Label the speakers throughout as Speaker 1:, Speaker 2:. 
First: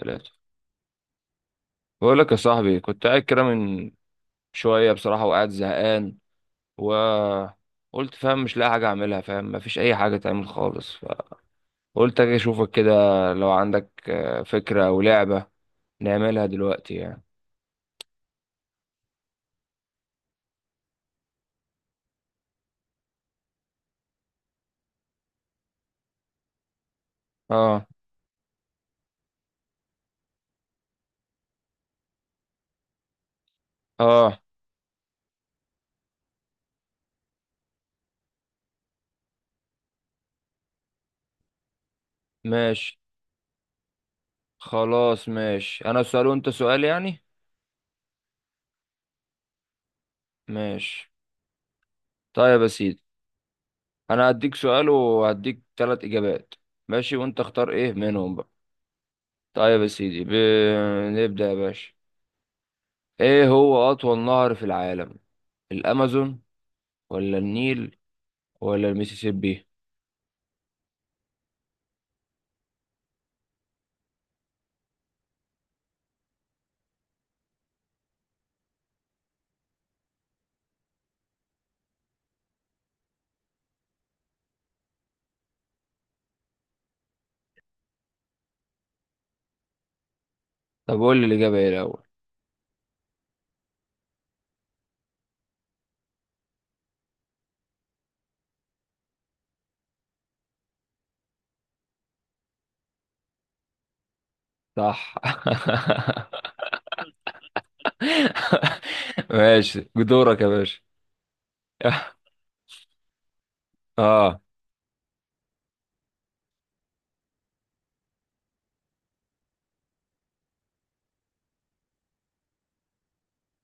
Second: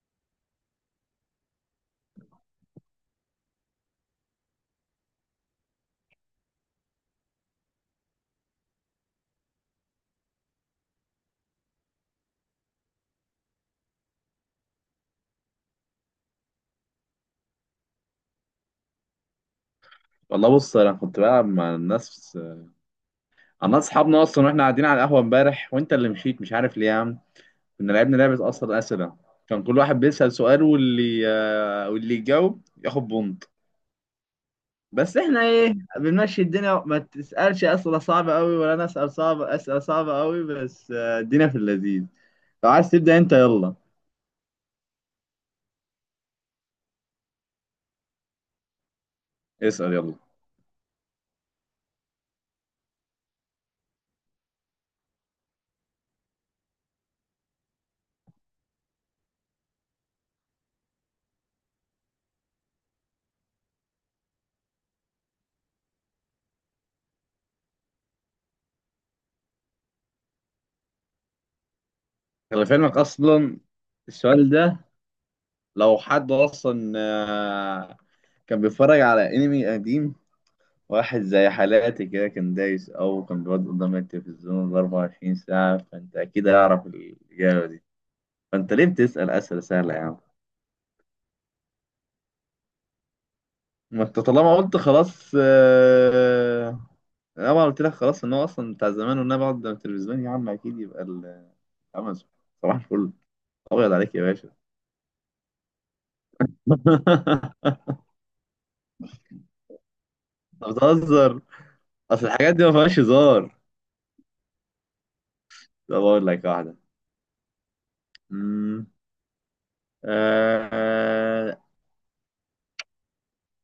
Speaker 1: ثلاثة. بقول لك يا صاحبي، كنت قاعد كده من شوية بصراحة وقاعد زهقان، وقلت فاهم، مش لاقي حاجة أعملها، فاهم، مفيش أي حاجة تعمل خالص. فقلت أجي أشوفك كده، لو عندك فكرة أو لعبة نعملها دلوقتي يعني.
Speaker 2: والله بص، انا كنت بلعب مع الناس. انا اصحابنا اصلا، واحنا قاعدين على القهوه امبارح، وانت اللي مشيت مش عارف ليه يا عم.
Speaker 1: آه.
Speaker 2: كنا لعبنا لعبه اصلا، اسئله. كان كل واحد بيسال سؤال، واللي واللي يجاوب ياخد بونت.
Speaker 1: آه.
Speaker 2: بس احنا ايه، بنمشي الدنيا، ما تسالش اسئله صعبه قوي، ولا انا اسال صعب اسئله صعبه قوي، بس الدنيا في اللذيذ. لو عايز
Speaker 1: ماشي.
Speaker 2: تبدا انت يلا.
Speaker 1: خلاص ماشي، أنا سؤال وأنت سؤال يعني.
Speaker 2: اسال يلا.
Speaker 1: ماشي. طيب يا سيدي، أنا هديك سؤال وهديك تلات إجابات، ماشي، وأنت اختار إيه منهم بقى. طيب يا سيدي نبدأ يا باشا. ايه هو اطول نهر في العالم؟ الامازون ولا النيل ولا الميسيسيبي؟
Speaker 2: خلي في علمك اصلا السؤال ده، لو حد اصلا كان بيتفرج على انمي قديم، واحد زي حالاتي كده كان دايس، أو كان بيقعد قدام التلفزيون 24 ساعة، فأنت أكيد هيعرف الإجابة دي. فأنت ليه بتسأل أسئلة سهلة يا عم؟
Speaker 1: طب قول لي الاجابه ايه الاول.
Speaker 2: ما أنت طالما قلت خلاص أنا ما قلت لك خلاص إن هو أصلا بتاع زمان، وإن أنا بقعد قدام التلفزيون يا عم أكيد يبقى أمازون. صباح الفل. أبيض عليك يا باشا.
Speaker 1: صح. ماشي، دورك يا
Speaker 2: أنت
Speaker 1: باشا.
Speaker 2: بتهزر. أصل الحاجات دي ما فيهاش هزار.
Speaker 1: اه،
Speaker 2: طب أقول لك واحدة. أمم. آه،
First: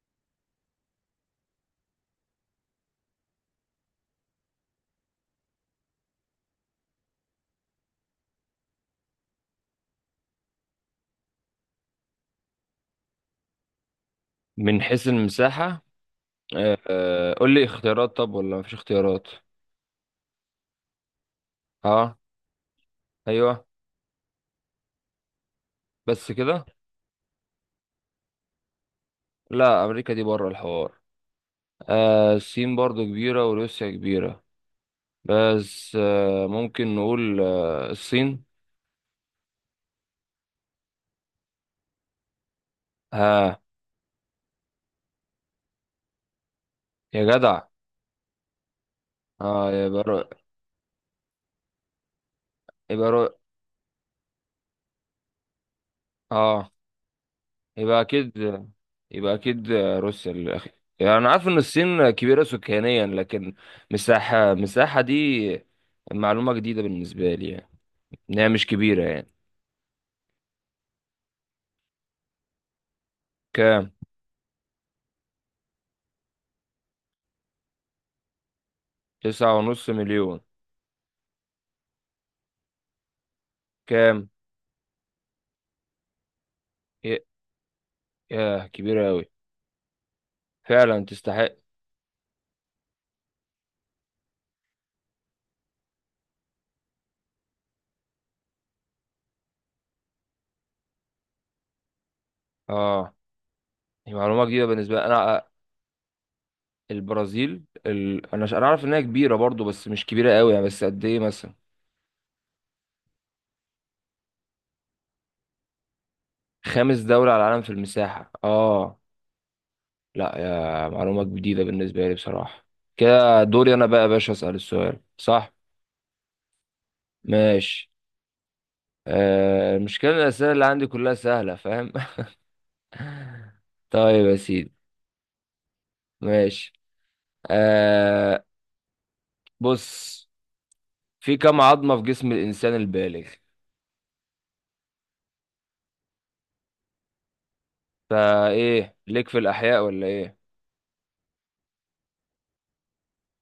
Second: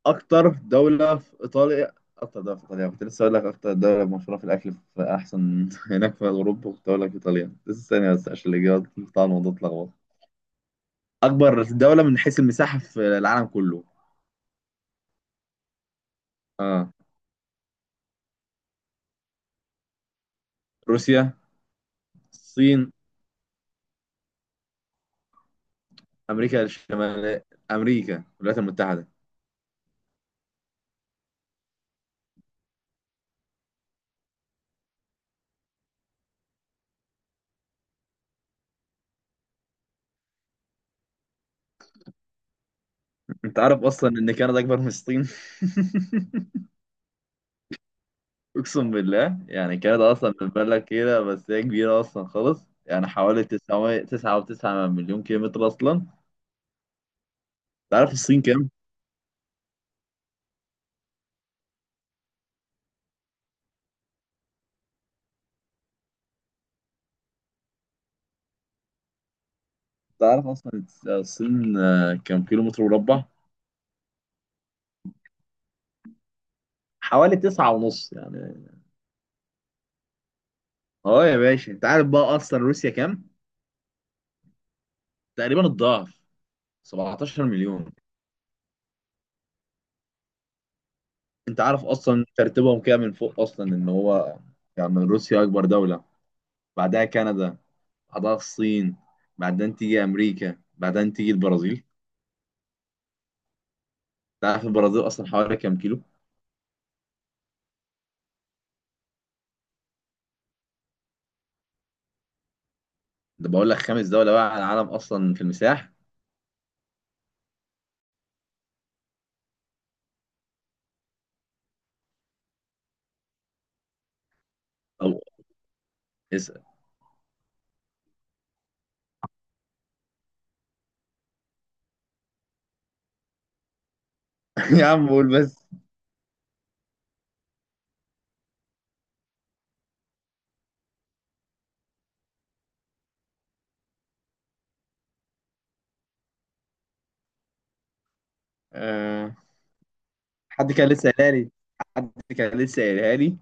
Speaker 2: اكتر دولة في ايطاليا، كنت لسه اقول لك اكتر دولة مشهورة في الاكل في احسن هناك في اوروبا، كنت اقول لك ايطاليا لسه ثانية، بس عشان الاجابات بتاع الموضوع اتلخبط. اكبر دولة من حيث المساحة في العالم كله.
Speaker 1: من حيث المساحه. آه.
Speaker 2: اه،
Speaker 1: قول لي اختيارات، طب ولا مفيش اختيارات؟
Speaker 2: روسيا.
Speaker 1: اه.
Speaker 2: الصين.
Speaker 1: ايوه، بس
Speaker 2: امريكا
Speaker 1: كده؟
Speaker 2: الشمالية. امريكا الولايات المتحدة.
Speaker 1: لا، امريكا دي بره الحوار. آه، الصين برضو كبيره وروسيا كبيره، بس آه ممكن نقول آه الصين.
Speaker 2: انت
Speaker 1: ها؟
Speaker 2: عارف اصلا ان كندا اكبر من الصين؟
Speaker 1: يا جدع،
Speaker 2: اقسم بالله،
Speaker 1: اه
Speaker 2: يعني
Speaker 1: يبقى
Speaker 2: كندا اصلا من بلد كده، بس هي كبيرة اصلا خالص. يعني
Speaker 1: يبقى
Speaker 2: حوالي 900 9.9 مليون كيلومتر اصلا.
Speaker 1: اه، يبقى
Speaker 2: تعرف
Speaker 1: اكيد،
Speaker 2: الصين كام؟
Speaker 1: يبقى اكيد روسيا الاخير. يعني انا عارف ان الصين كبيره سكانيا، لكن مساحه، دي معلومه جديده بالنسبه لي يعني، ان هي مش كبيره يعني.
Speaker 2: تعرف اصلا الصين كام كيلو متر مربع.
Speaker 1: كام؟
Speaker 2: حوالي 9.5 يعني.
Speaker 1: تسعة ونص مليون.
Speaker 2: اه يا باشا، انت عارف بقى اصلا روسيا كام؟
Speaker 1: كام؟
Speaker 2: تقريبا الضعف،
Speaker 1: ياه.
Speaker 2: 17 مليون.
Speaker 1: ياه، كبيره قوي، فعلا تستحق.
Speaker 2: انت عارف اصلا ترتيبهم كده من فوق اصلا ان هو، يعني روسيا اكبر دولة، بعدها كندا، بعدها الصين، بعدين تيجي امريكا، بعدين تيجي البرازيل.
Speaker 1: اه، دي معلومه
Speaker 2: انت عارف
Speaker 1: جديده بالنسبه لي
Speaker 2: البرازيل اصلا
Speaker 1: انا
Speaker 2: حوالي كام كيلو؟
Speaker 1: البرازيل انا انا عارف انها كبيره برضو، بس مش كبيره قوي يعني، بس قد ايه مثلا؟
Speaker 2: ده بقول لك خامس دولة بقى على العالم اصلا في المساحة.
Speaker 1: خامس دوله على العالم في المساحه؟ اه، لا يا معلومة جديدة بالنسبة لي بصراحة. كده دوري أنا بقى يا باشا، أسأل السؤال،
Speaker 2: او
Speaker 1: صح؟
Speaker 2: اسأل.
Speaker 1: ماشي. آه، المشكلة إن الأسئلة اللي عندي كلها سهلة، فاهم؟ طيب يا سيدي،
Speaker 2: يا عم قول بس.
Speaker 1: ماشي، آه، بص، في كم عظمة في جسم الإنسان البالغ؟ فإيه ليك
Speaker 2: آه،
Speaker 1: في الأحياء ولا إيه؟
Speaker 2: حد كان لسه قايلها لي. حد كان لسه قايلها لي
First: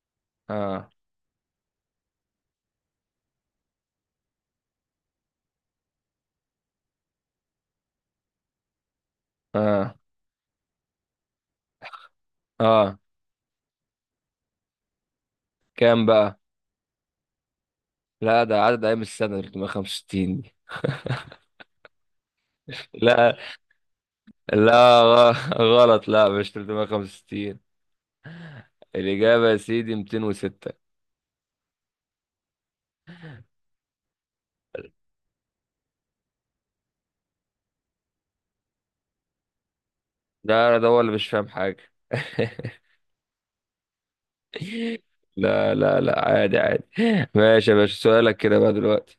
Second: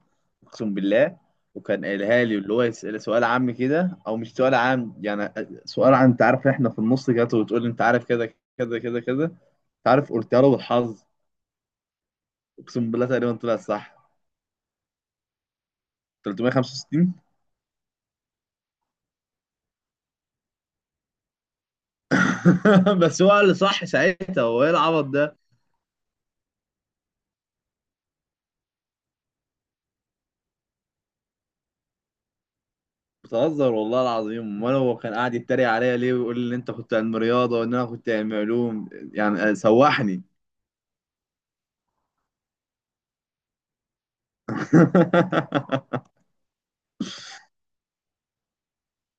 Speaker 2: اقسم
Speaker 1: آه.
Speaker 2: بالله. وكان قايلها لي، اللي هو يسأل سؤال عام كده او مش سؤال عام يعني، سؤال عن انت عارف احنا في النص كده، وتقول لي انت عارف كده كده كده كده، انت
Speaker 1: آه.
Speaker 2: عارف قلتها له بالحظ. اقسم
Speaker 1: آه،
Speaker 2: بالله تقريبا طلع صح.
Speaker 1: كام بقى؟
Speaker 2: 365.
Speaker 1: لا، ده عدد أيام السنة 365 دي.
Speaker 2: بس
Speaker 1: لا،
Speaker 2: هو اللي صح ساعتها، هو ايه
Speaker 1: لا،
Speaker 2: العبط ده؟
Speaker 1: غلط، لا مش 365. الإجابة يا سيدي 206.
Speaker 2: بتهزر والله العظيم. امال هو كان قاعد يتريق عليا ليه، ويقول لي ان انت كنت علم رياضه وان انا كنت علم علوم يعني، سوحني.
Speaker 1: ده أنا ده هو اللي مش فاهم حاجة. لا لا لا، عادي عادي. ماشي يا باشا، سؤالك كده بقى دلوقتي.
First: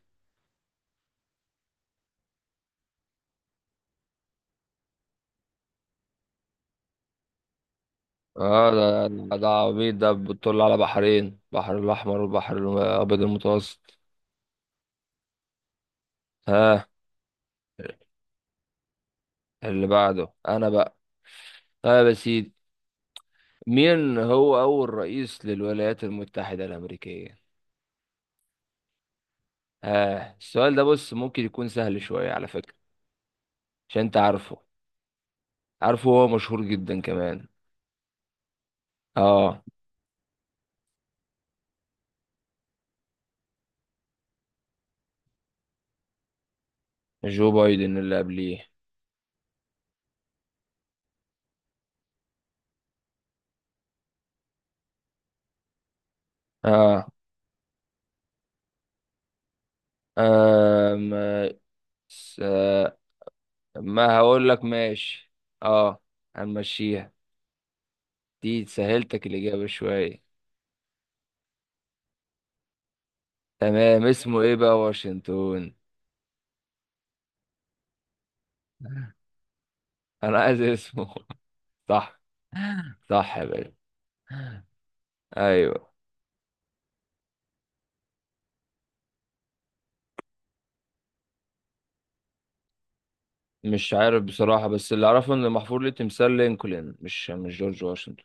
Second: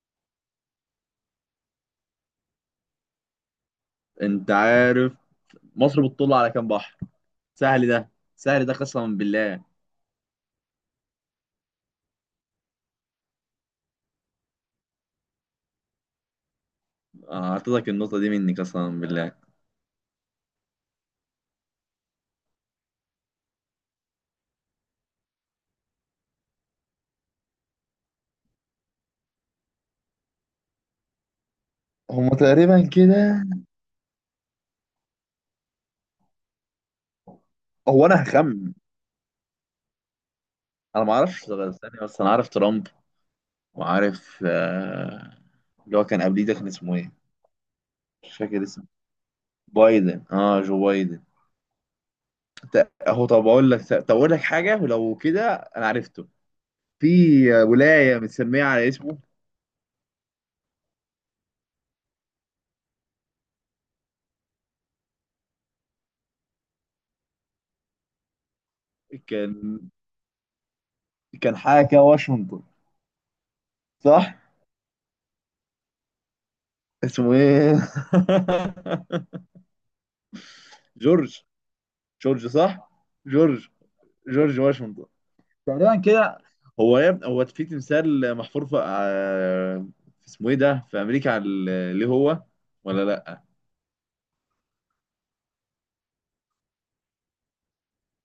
Speaker 2: انت عارف مصر بتطل على كام بحر؟ سهل ده. سهل
Speaker 1: اه،
Speaker 2: ده قسما
Speaker 1: ده
Speaker 2: بالله.
Speaker 1: عبيط ده، بتطل على بحرين، بحر الأحمر والبحر الأبيض المتوسط. ها؟
Speaker 2: اعطيتك النقطة دي مني قسما بالله.
Speaker 1: اللي بعده أنا بقى. طيب يا سيدي، مين هو أول رئيس للولايات المتحدة الأمريكية؟ آه، السؤال ده بص ممكن يكون سهل
Speaker 2: هما
Speaker 1: شوية على
Speaker 2: تقريبا
Speaker 1: فكرة،
Speaker 2: كده.
Speaker 1: عشان أنت عارفه، عارفه، هو مشهور جدا كمان.
Speaker 2: هو انا هخمن.
Speaker 1: آه.
Speaker 2: انا ما اعرفش غير ثانية، بس انا عارف ترامب. وعارف اللي هو كان قبليه ده كان اسمه ايه.
Speaker 1: جو بايدن اللي
Speaker 2: مش فاكر
Speaker 1: قبليه.
Speaker 2: اسمه. بايدن، اه جو بايدن. اهو. طب اقول لك، حاجة، ولو كده انا عرفته. في
Speaker 1: اه.
Speaker 2: ولاية متسمية على اسمه.
Speaker 1: آم، س- ما هقول لك ماشي. اه، هنمشيها، دي سهلتك الإجابة
Speaker 2: كان
Speaker 1: شوية.
Speaker 2: كان حاجة كده، واشنطن.
Speaker 1: تمام،
Speaker 2: صح.
Speaker 1: اسمه ايه بقى واشنطن؟
Speaker 2: اسمه ايه؟
Speaker 1: انا عايز اسمه.
Speaker 2: جورج.
Speaker 1: صح.
Speaker 2: جورج صح.
Speaker 1: صح يا
Speaker 2: جورج.
Speaker 1: باشا.
Speaker 2: جورج واشنطن.
Speaker 1: ايوه.
Speaker 2: تقريبا كده. هو يا ابني هو في تمثال محفور في في اسمه ايه ده في امريكا، على ليه هو؟ ولا لا.
Speaker 1: مش عارف بصراحة، بس اللي اعرفه ان محفور ليه تمثال لينكولن، مش جورج واشنطن.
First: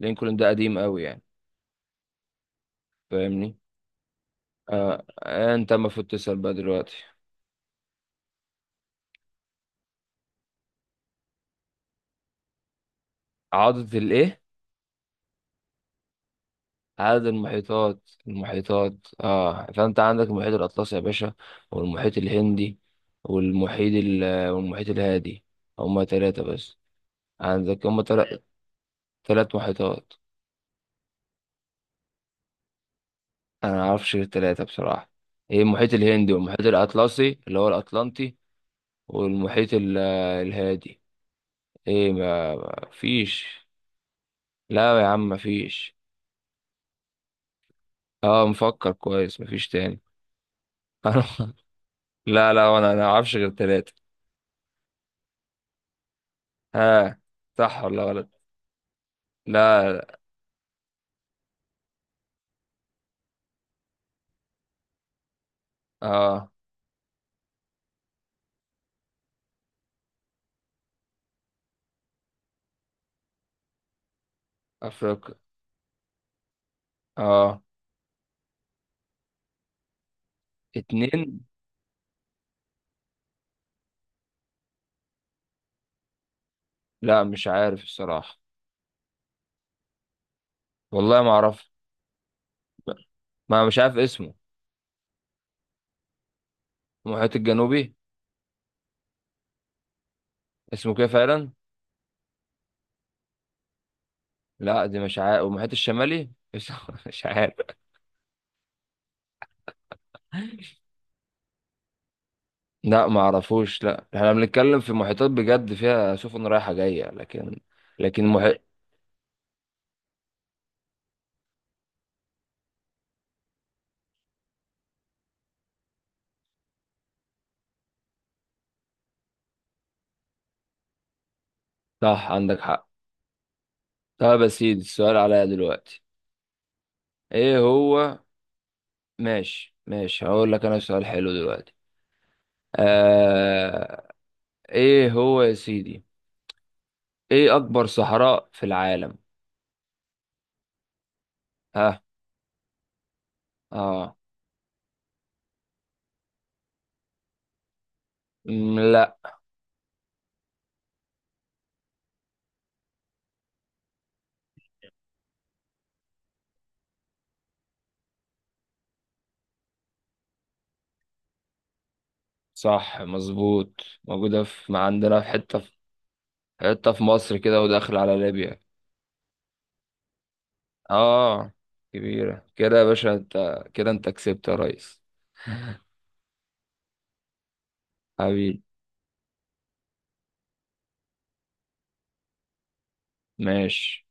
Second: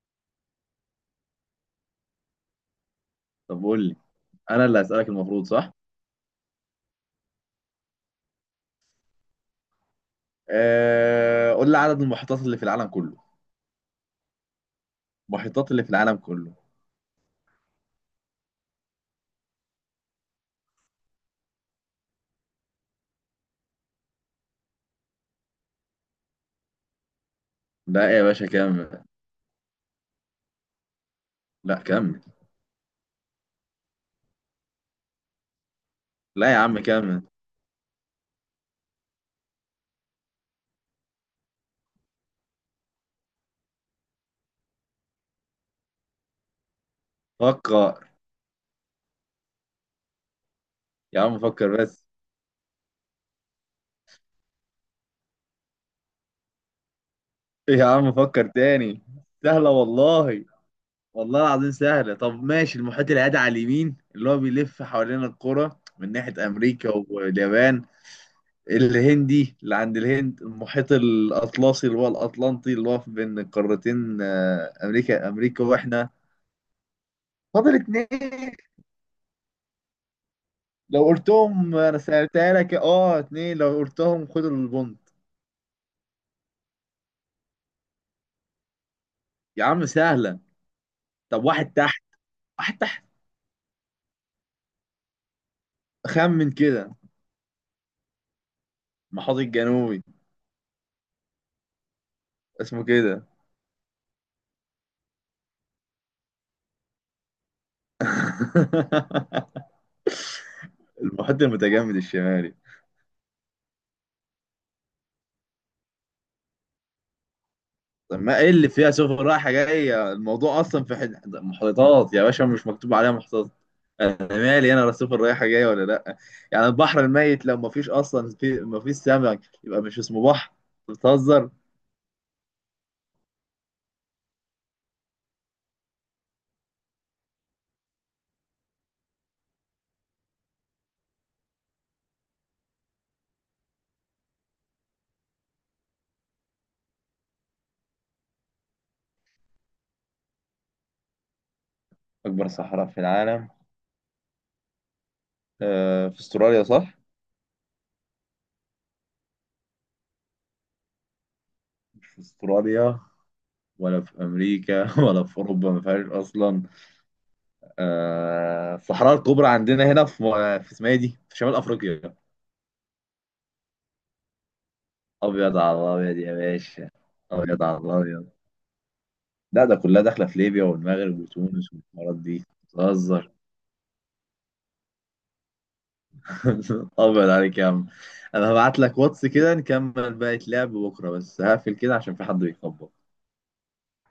Speaker 1: لينكولن ده قديم قوي يعني، فاهمني؟
Speaker 2: طب قول لي، انا اللي
Speaker 1: آه.
Speaker 2: هسألك المفروض صح.
Speaker 1: انت المفروض تسأل بقى دلوقتي.
Speaker 2: قول لي عدد المحيطات اللي في العالم كله.
Speaker 1: عضة الايه؟
Speaker 2: المحيطات اللي في العالم كله
Speaker 1: عدد المحيطات؟ المحيطات، اه، فانت عندك المحيط الاطلسي يا باشا، والمحيط الهندي، والمحيط والمحيط الهادي. هما تلاتة بس. عندك هما
Speaker 2: لا يا باشا، كمل.
Speaker 1: تلات محيطات.
Speaker 2: لا كمل.
Speaker 1: انا معرفش غير التلاتة بصراحة. ايه؟ المحيط الهندي
Speaker 2: لا يا
Speaker 1: والمحيط
Speaker 2: عم كمل.
Speaker 1: الاطلسي اللي هو الاطلنطي، والمحيط الهادي. ايه، ما ما فيش. لا يا عم، ما فيش.
Speaker 2: فكر.
Speaker 1: اه، مفكر كويس، ما فيش تاني.
Speaker 2: يا عم فكر بس.
Speaker 1: لا لا، انا معرفش غير التلاتة. ها؟ صح
Speaker 2: يا
Speaker 1: ولا
Speaker 2: عم
Speaker 1: غلط؟
Speaker 2: فكر تاني. سهلة
Speaker 1: لا.
Speaker 2: والله. والله العظيم سهلة. طب ماشي، المحيط الهادي على اليمين، اللي هو بيلف حوالين القرى من ناحية
Speaker 1: اه.
Speaker 2: أمريكا واليابان. الهندي اللي عند الهند. المحيط الأطلسي اللي هو الأطلنطي، اللي هو بين القارتين أمريكا،
Speaker 1: افريقيا.
Speaker 2: وإحنا.
Speaker 1: اه.
Speaker 2: فاضل اتنين. لو
Speaker 1: اتنين.
Speaker 2: قلتهم أنا سألتها لك، أه اتنين لو قلتهم خد البونت.
Speaker 1: لا، مش عارف الصراحة.
Speaker 2: يا عم سهلة.
Speaker 1: والله ما
Speaker 2: طب
Speaker 1: اعرف.
Speaker 2: واحد تحت. واحد تحت
Speaker 1: ما مش عارف اسمه.
Speaker 2: خمن كده.
Speaker 1: المحيط الجنوبي؟
Speaker 2: المحيط الجنوبي.
Speaker 1: اسمه كده فعلا؟
Speaker 2: اسمه كده.
Speaker 1: لا دي مش عارف، والمحيط الشمالي مش عارف.
Speaker 2: المحيط المتجمد الشمالي.
Speaker 1: لا ما اعرفوش، لا احنا بنتكلم في محيطات بجد، فيها سفن رايحة جاية، لكن
Speaker 2: طب
Speaker 1: لكن
Speaker 2: ما ايه اللي
Speaker 1: محيط.
Speaker 2: فيها سفن رايحه جايه؟ الموضوع اصلا محيطات يا باشا، مش مكتوب عليها محيطات. انا مالي انا، لا سفن رايحه جايه ولا لا. يعني البحر الميت لو ما فيش اصلا في، ما فيش سمك، يبقى مش اسمه بحر. أنت بتهزر.
Speaker 1: صح، عندك حق. طب يا سيدي، السؤال عليا دلوقتي. ايه هو؟ ماشي ماشي، هقول لك انا سؤال حلو دلوقتي. آه... ايه هو يا سيدي؟ ايه اكبر صحراء في العالم؟ ها؟
Speaker 2: اكبر صحراء في العالم.
Speaker 1: اه.
Speaker 2: في استراليا صح؟
Speaker 1: مم، لا.
Speaker 2: مش في استراليا. ولا في امريكا ولا في اوروبا، ما فيهاش اصلا. آه الصحراء الكبرى عندنا هنا في، في اسمها إيه دي، في شمال افريقيا.
Speaker 1: صح مظبوط، موجودة في، ما عندنا في
Speaker 2: ابيض
Speaker 1: حتة في،
Speaker 2: على الابيض يا باشا.
Speaker 1: حتة في مصر كده
Speaker 2: ابيض على
Speaker 1: وداخل على
Speaker 2: الابيض.
Speaker 1: ليبيا.
Speaker 2: لا ده كلها داخله في ليبيا والمغرب
Speaker 1: اه،
Speaker 2: وتونس والحوارات دي.
Speaker 1: كبيرة كده يا باشا،
Speaker 2: بتهزر.
Speaker 1: انت كده انت كسبت يا ريس.
Speaker 2: ابيض عليك يا عم. انا
Speaker 1: حبيبي.
Speaker 2: هبعت لك واتس كده نكمل باقي لعب بكره، بس هقفل كده عشان في حد بيخبط.
Speaker 1: ماشي.